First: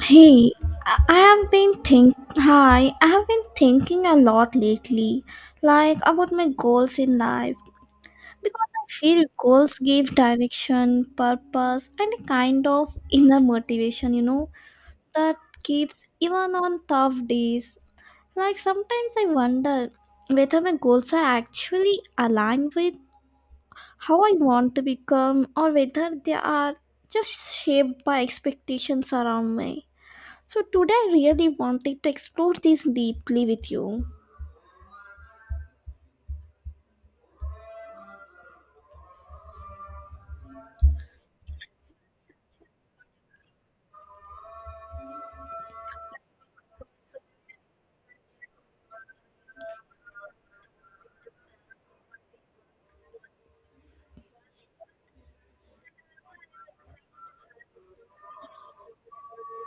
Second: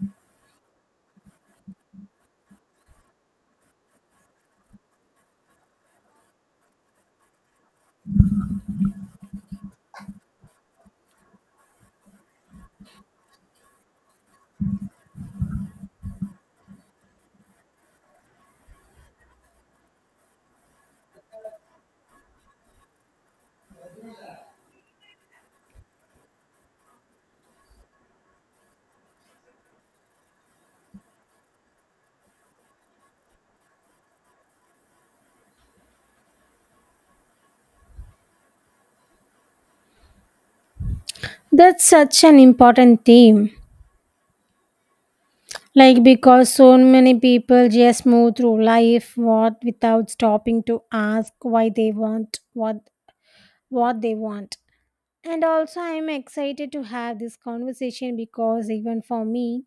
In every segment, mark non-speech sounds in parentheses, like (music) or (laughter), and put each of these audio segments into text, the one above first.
Hey, I I have been think I have been thinking a lot lately, like about my goals in life because I feel goals give direction, purpose and a kind of inner motivation, you know, that keeps even on tough days. Like sometimes I wonder whether my goals are actually aligned with how I want to become or whether they are just shaped by expectations around me. So today I really wanted to explore this deeply with you. That's such an important theme. Like because so many people just move through life what without stopping to ask why they want what they want. And also I'm excited to have this conversation because even for me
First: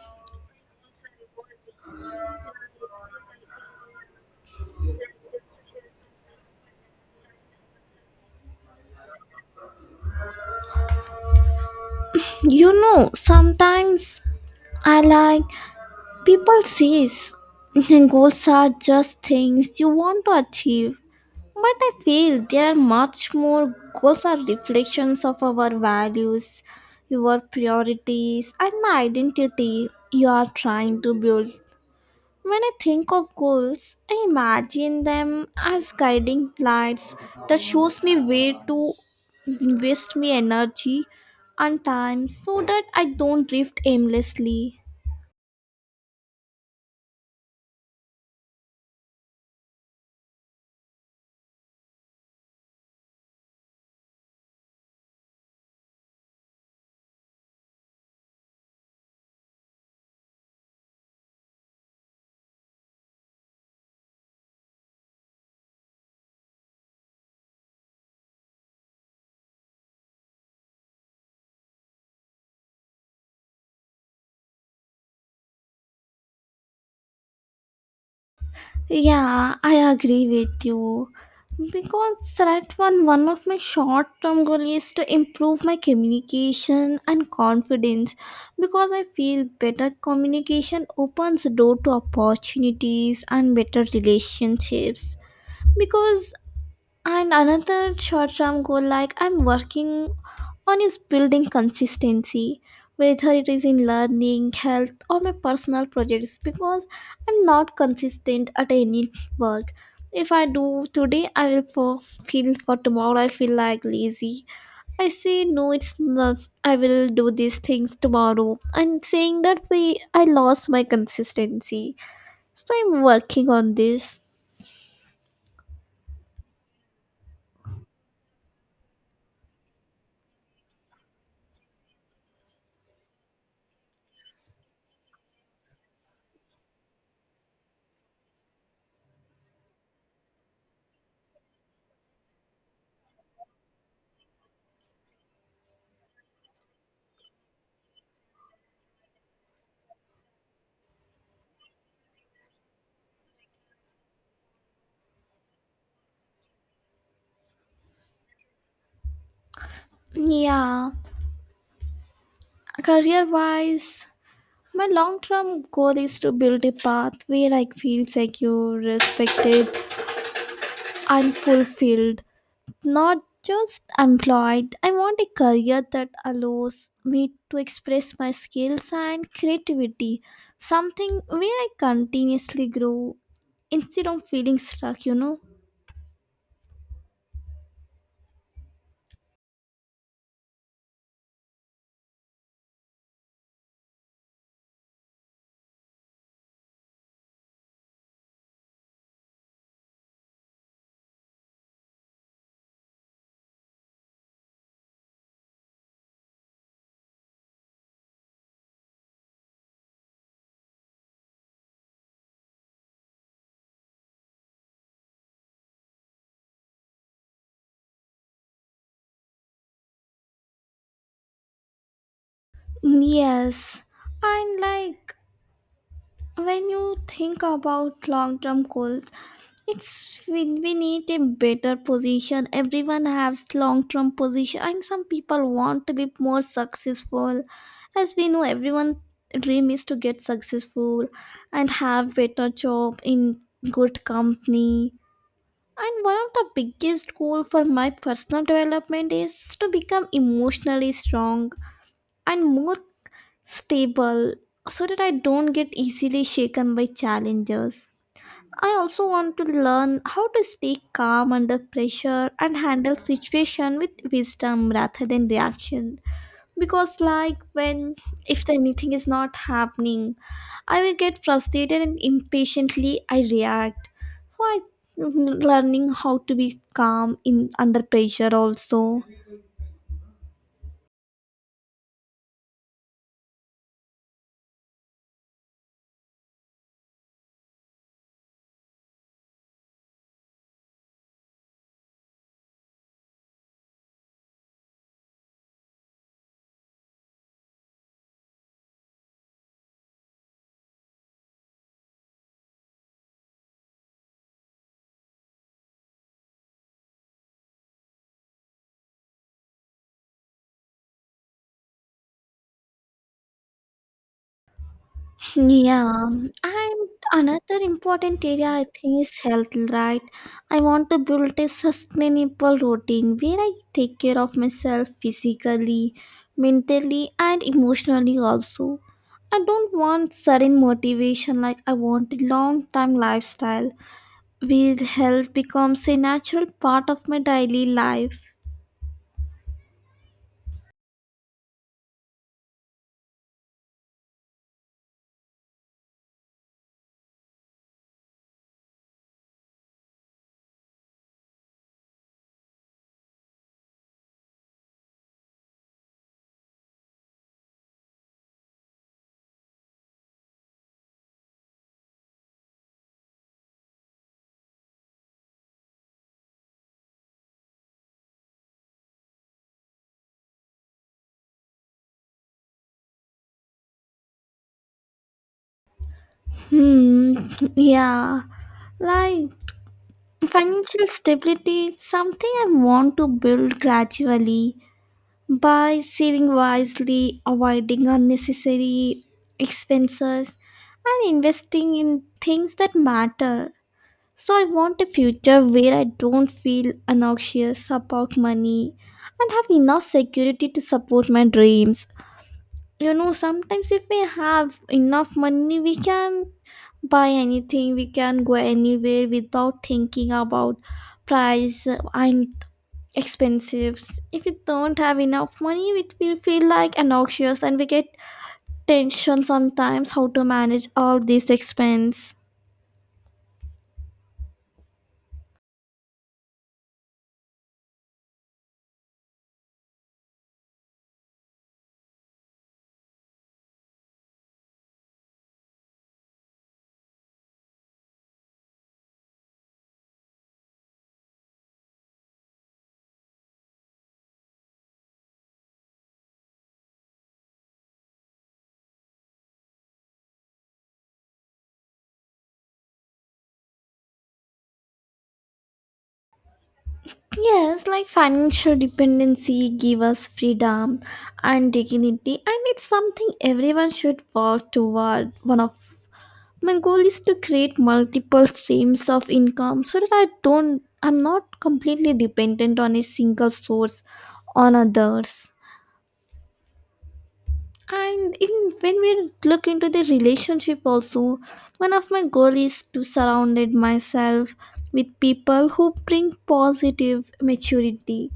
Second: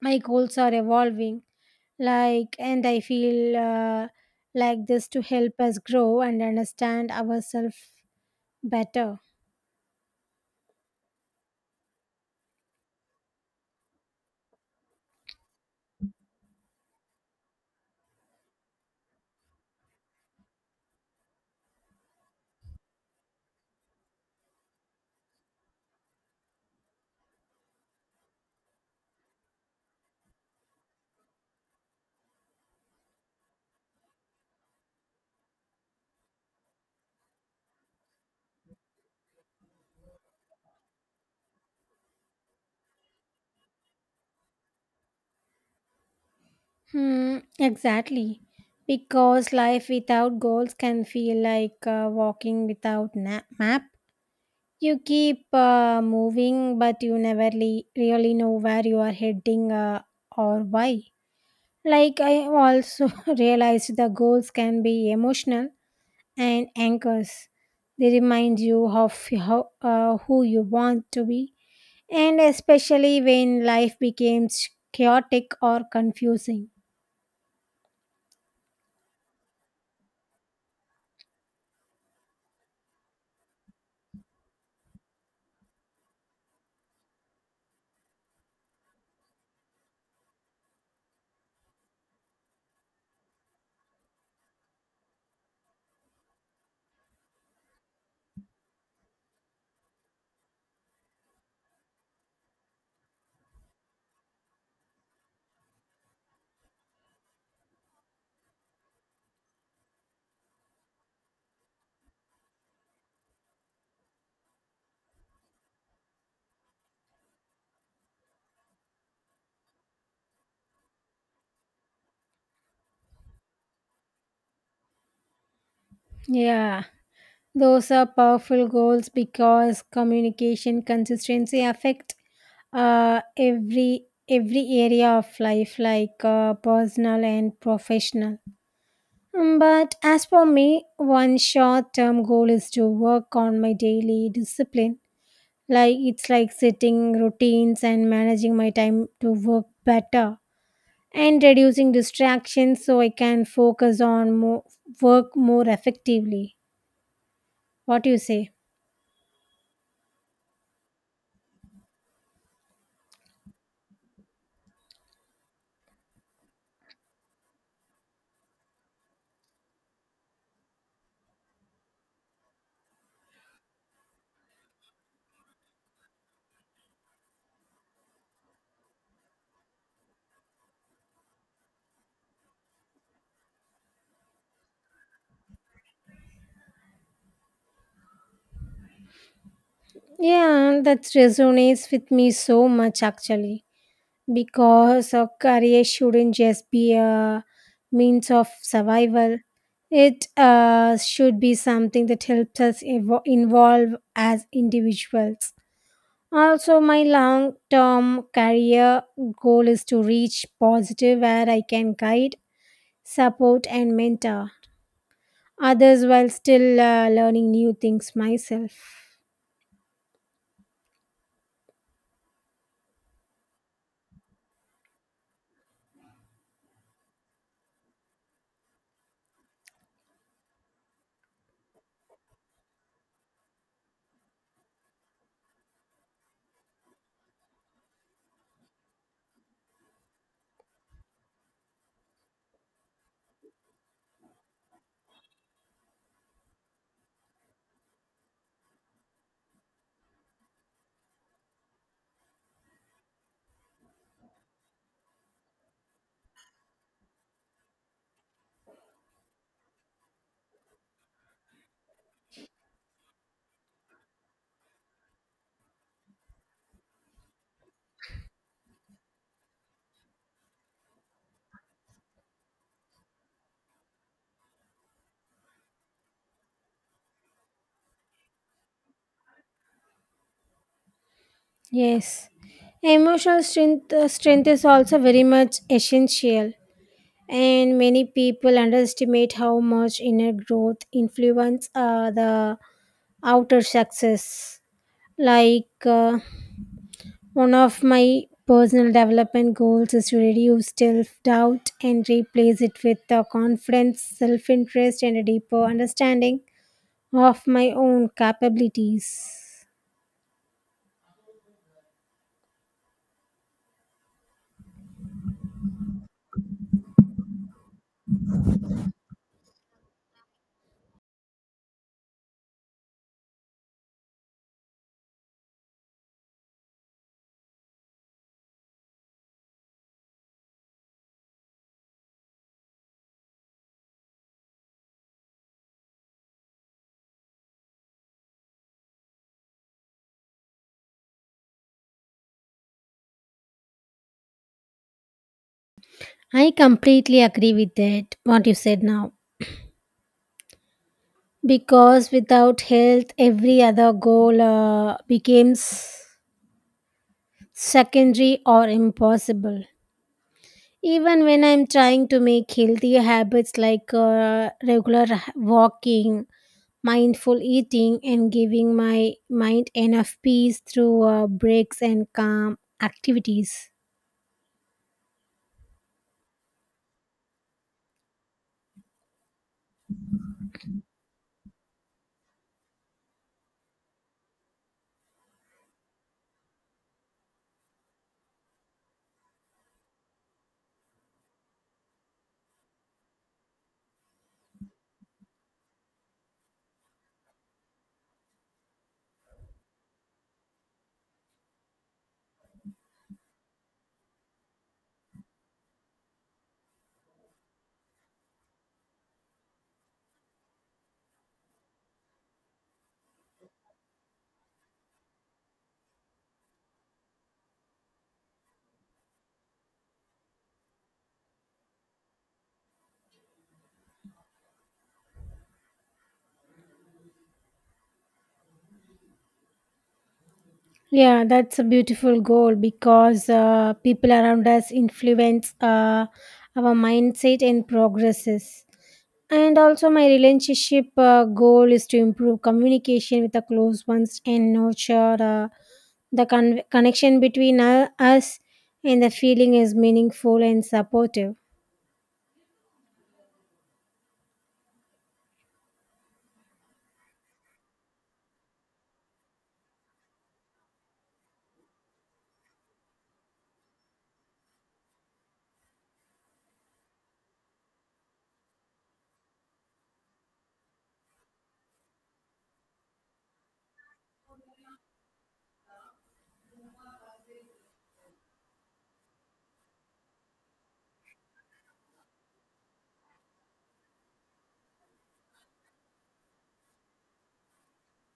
my goals are evolving like and I feel like this to help us grow and understand ourselves better. You know, sometimes I like people says (laughs) goals are just things you want to achieve. But I feel they are much more. Goals are reflections of our values, your priorities and the identity you are trying to build. When I think of goals, I imagine them as guiding lights that shows me where to invest my energy and time so that I don't drift aimlessly. Hmm, exactly. Because life without goals can feel like walking without map. You keep moving, but you never really know where you are heading or why. Like, I also (laughs) realized the goals can be emotional and anchors. They remind you of how, who you want to be, and especially when life becomes chaotic or confusing. Yeah, I agree with you. Because that one of my short term goal is to improve my communication and confidence because I feel better communication opens door to opportunities and better relationships because. And another short term goal, like I'm working on, is building consistency, whether it is in learning, health, or my personal projects, because I'm not consistent at any work. If I do today, feel for tomorrow, I feel like lazy. I say, no, it's not, I will do these things tomorrow. And saying that way, I lost my consistency. So I'm working on this. Yeah. Those are powerful goals because communication consistency affect uh, every every area of life, like personal and professional. Mm, but as for me, one short-term goal is to work on my daily discipline. Like it's like setting routines and managing my time to work better and reducing distractions so I can focus on more work more effectively. What do you say? Yeah. Career wise, my long term goal is to build a path where I feel secure, respected, and fulfilled. Not just employed. I want a career that allows me to express my skills and creativity. Something where I continuously grow instead of feeling stuck, you know? Yeah, that resonates with me so much actually because a career shouldn't just be a means of survival. It should be something that helps us evolve as individuals. Also, my long term career goal is to reach positive where I can guide, support, and mentor others while still learning new things myself. Yes. And like when you think about long term goals, it's we need a better position. Everyone has long term position, and some people want to be more successful. As we know, everyone dream is to get successful and have better job in good company. And one of the biggest goal for my personal development is to become emotionally strong and more stable, so that I don't get easily shaken by challenges. I also want to learn how to stay calm under pressure and handle situation with wisdom rather than reaction. Because like when if anything is not happening, I will get frustrated and impatiently I react. So I, learning how to be calm in under pressure also. Yes, emotional strength is also very much essential, and many people underestimate how much inner growth influence the outer success. Like uh, one of my personal development goals is to reduce self doubt and replace it with confidence, self interest, and a deeper understanding of my own capabilities. Yeah, and another important area I think is health, right? I want to build a sustainable routine where I take care of myself physically, mentally, and emotionally also. I don't want sudden motivation, like I want a long time lifestyle where health becomes a natural part of my daily life. I completely agree with that. What you said now, because without health every other goal becomes secondary or impossible even when I'm trying to make healthy habits like regular walking, mindful eating, and giving my mind enough peace through breaks and calm activities. Hmm. (laughs) Yeah. Like financial stability is something I want to build gradually by saving wisely, avoiding unnecessary expenses, and investing in things that matter. So, I want a future where I don't feel anxious about money and have enough security to support my dreams. You know, sometimes if we have enough money we can buy anything, we can go anywhere without thinking about price and expenses. If we don't have enough money we will feel like anxious and we get tension sometimes how to manage all these expense. Yeah, that's a beautiful goal because people around us influence our mindset and progresses. And also, my relationship goal is to improve communication with the close ones and nurture the connection between us, and the feeling is meaningful and supportive. Yes, like financial dependency give us freedom and dignity, and it's something everyone should work toward. One of my goal is to create multiple streams of income so that I'm not completely dependent on a single source, on others. And in when we look into the relationship also, one of my goal is to surround myself with people who bring positive maturity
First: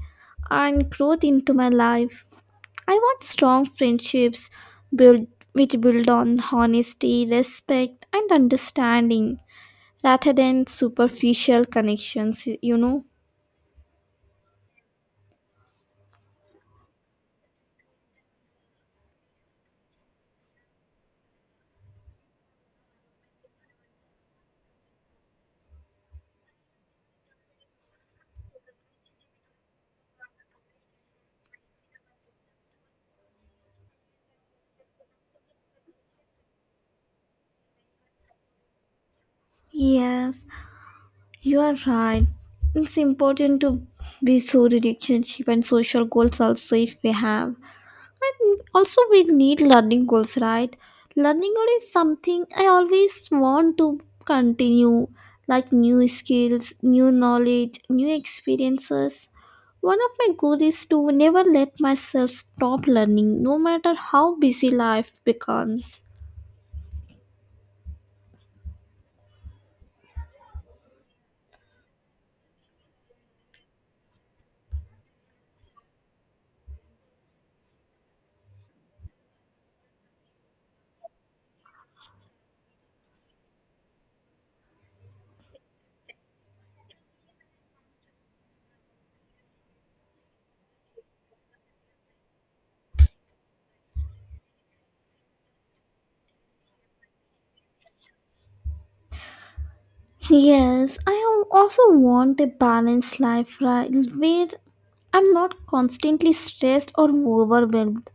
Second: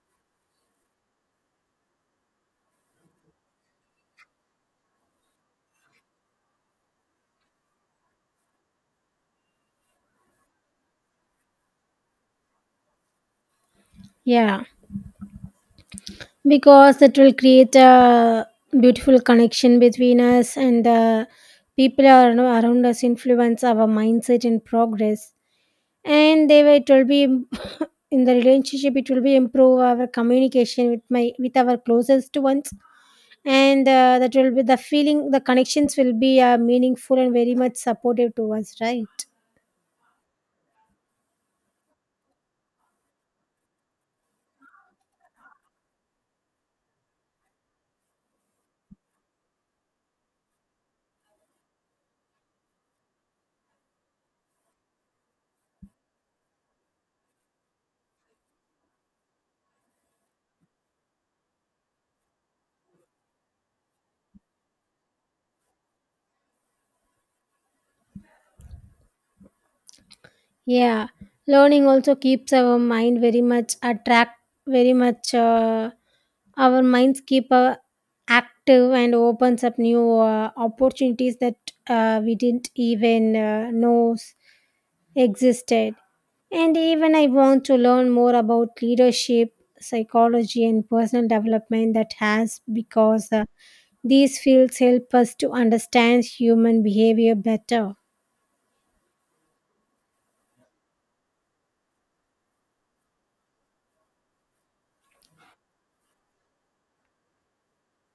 and growth into my life. I want strong friendships build, which build on honesty, respect and understanding rather than superficial connections, you know? Yeah, because it will create a beautiful connection between us, and the people are, you know, around us, influence our mindset and progress. And they will, it will be in the relationship, it will be improve our communication with my with our closest ones and that will be the feeling, the connections will be meaningful and very much supportive to us, right? Yes, you are right. It's important to be so relationship and social goals also if we have. But also we need learning goals, right? Learning goal is something I always want to continue, like new skills, new knowledge, new experiences. One of my goals is to never let myself stop learning, no matter how busy life becomes. Yeah, learning also keeps our mind very much attract, very much our minds keep active and opens up new opportunities that we didn't even know existed. And even I want to learn more about leadership, psychology, and personal development that has because these fields help us to understand human behavior better. Yes, I also want a balanced life, right, where I'm not constantly stressed or overwhelmed,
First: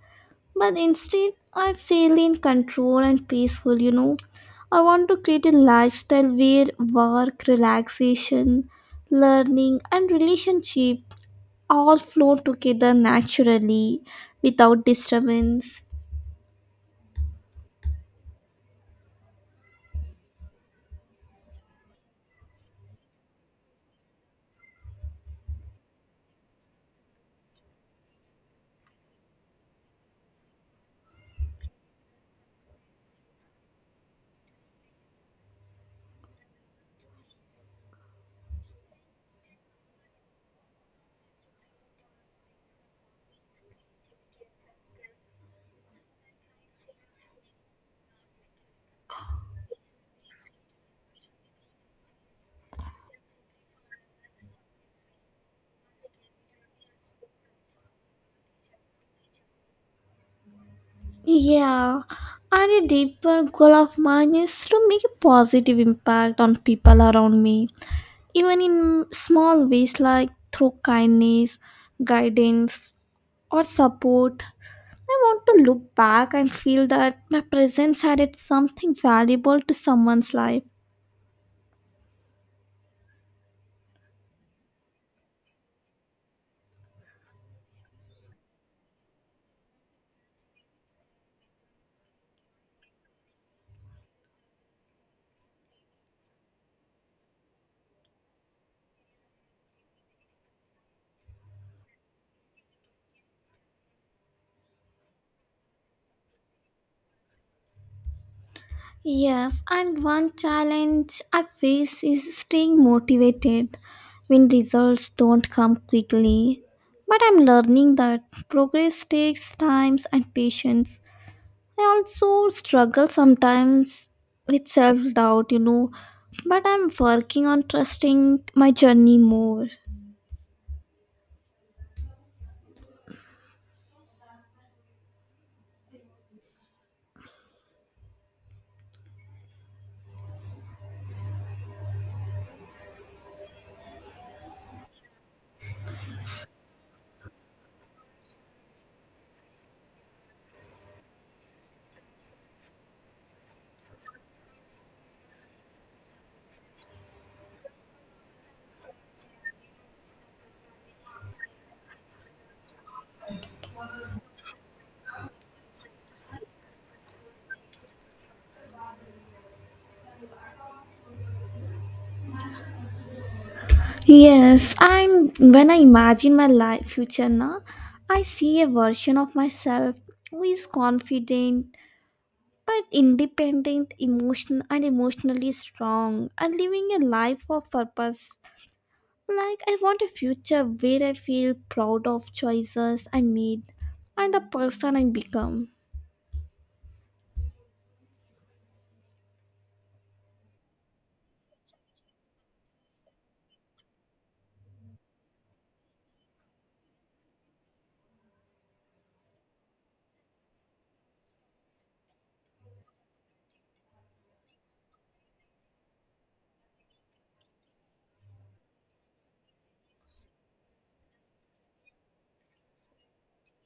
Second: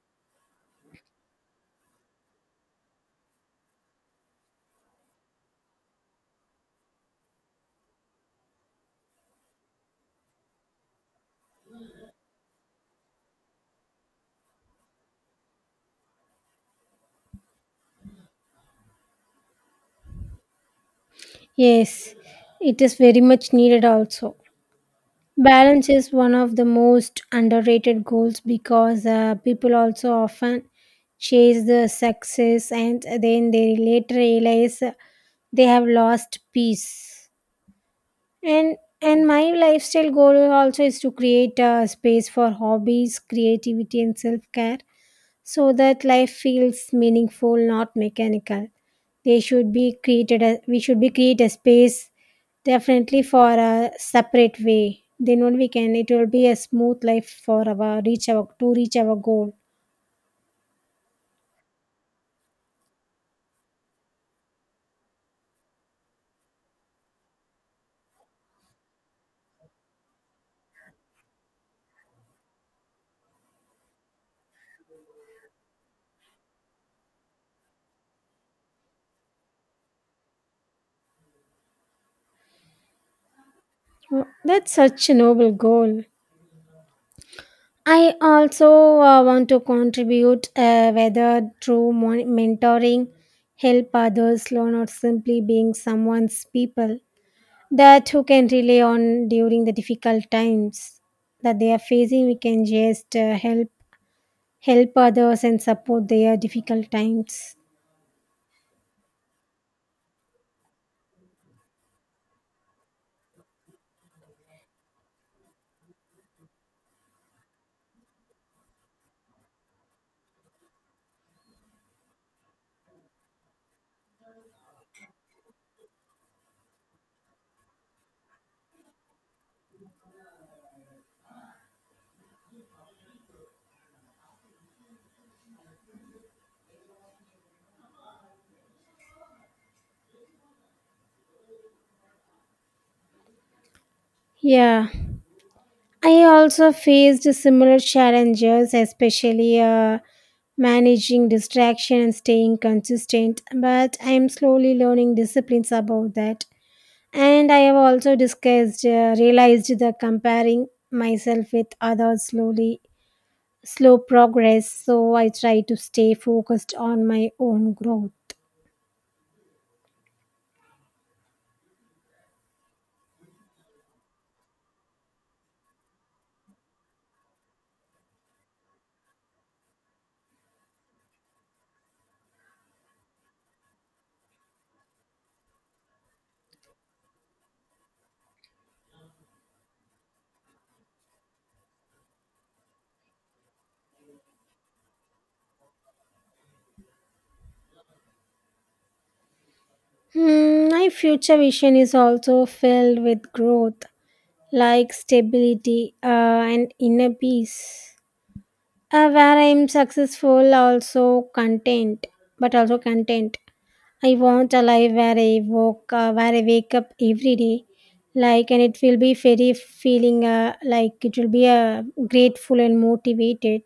but instead I feel in control and peaceful, you know. I want to create a lifestyle where work, relaxation, learning, and relationship all flow together naturally without disturbance. Yes, it is very much needed also. Balance is one of the most underrated goals because people also often chase the success and then they later realize they have lost peace. And my lifestyle goal also is to create a space for hobbies, creativity, and self-care so that life feels meaningful, not mechanical. They should be created a, we should be create a space definitely for a separate way, then only we can, it will be a smooth life for our reach our to reach our goal. Yeah, and a deeper goal of mine is to make a positive impact on people around me, even in small ways like through kindness, guidance, or support. I want to look back and feel that my presence added something valuable to someone's life. Oh, that's such a noble goal. I also want to contribute, whether through mentoring, help others learn, or simply being someone's people that who can rely on during the difficult times that they are facing. We can just help others and support their difficult times. Yes, and one challenge I face is staying motivated when results don't come quickly. But I'm learning that progress takes time and patience. I also struggle sometimes with self doubt, you know, but I'm working on trusting my journey more. Yeah. I also faced similar challenges, especially managing distraction and staying consistent, but I am slowly learning disciplines about that. And I have also discussed, realized the comparing myself with others slowly, slow progress, so I try to stay focused on my own growth. Yes, and when I imagine my life future now, I see a version of myself who is confident but independent, emotional and emotionally strong and living a life of purpose. Like I want a future where I feel proud of choices I made and the person I become. Hmm, my future vision is also filled with growth, like stability and inner peace, where I'm successful, also content, but also content. I want a life where I woke, where I wake up every day, like, and it will be very feeling like it will be grateful and motivated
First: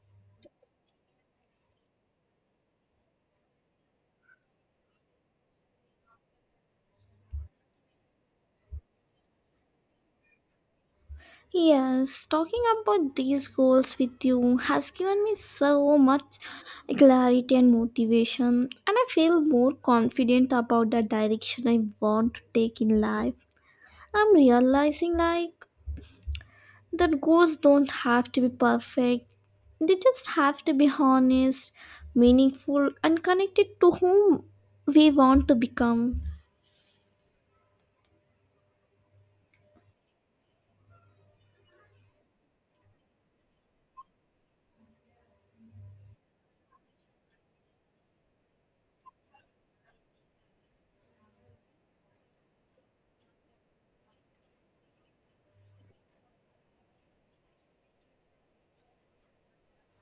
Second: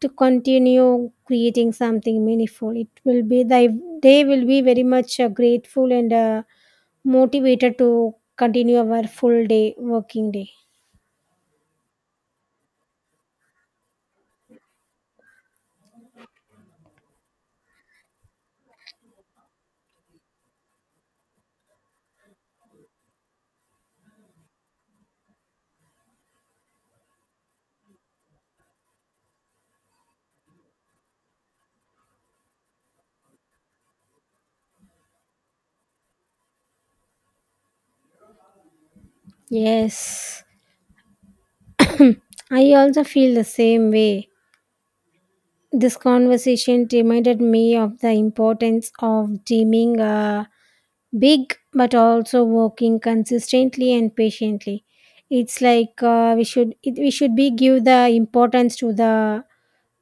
to continue creating something meaningful. It will be the day will be very much grateful and motivated to continue our full day working day. Yes, talking about these goals with you has given me so much clarity and motivation, and I feel more confident about the direction I want to take in life. I'm realizing like that goals don't have to be perfect, they just have to be honest, meaningful, and connected to whom we want to become. Yes, I also feel the same way. This conversation reminded me of the importance of dreaming big but also working consistently and patiently. It's like we should it, we should be give the importance to the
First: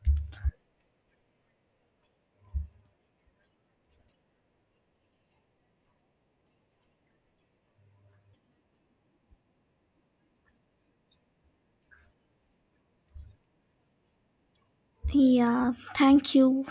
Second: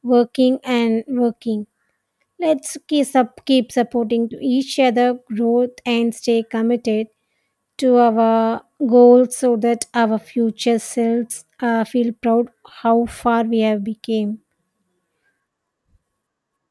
working and working. Let's keep, keep supporting to each other growth and stay committed to our goals so that our future selves feel proud how far we have become. Yeah, thank you.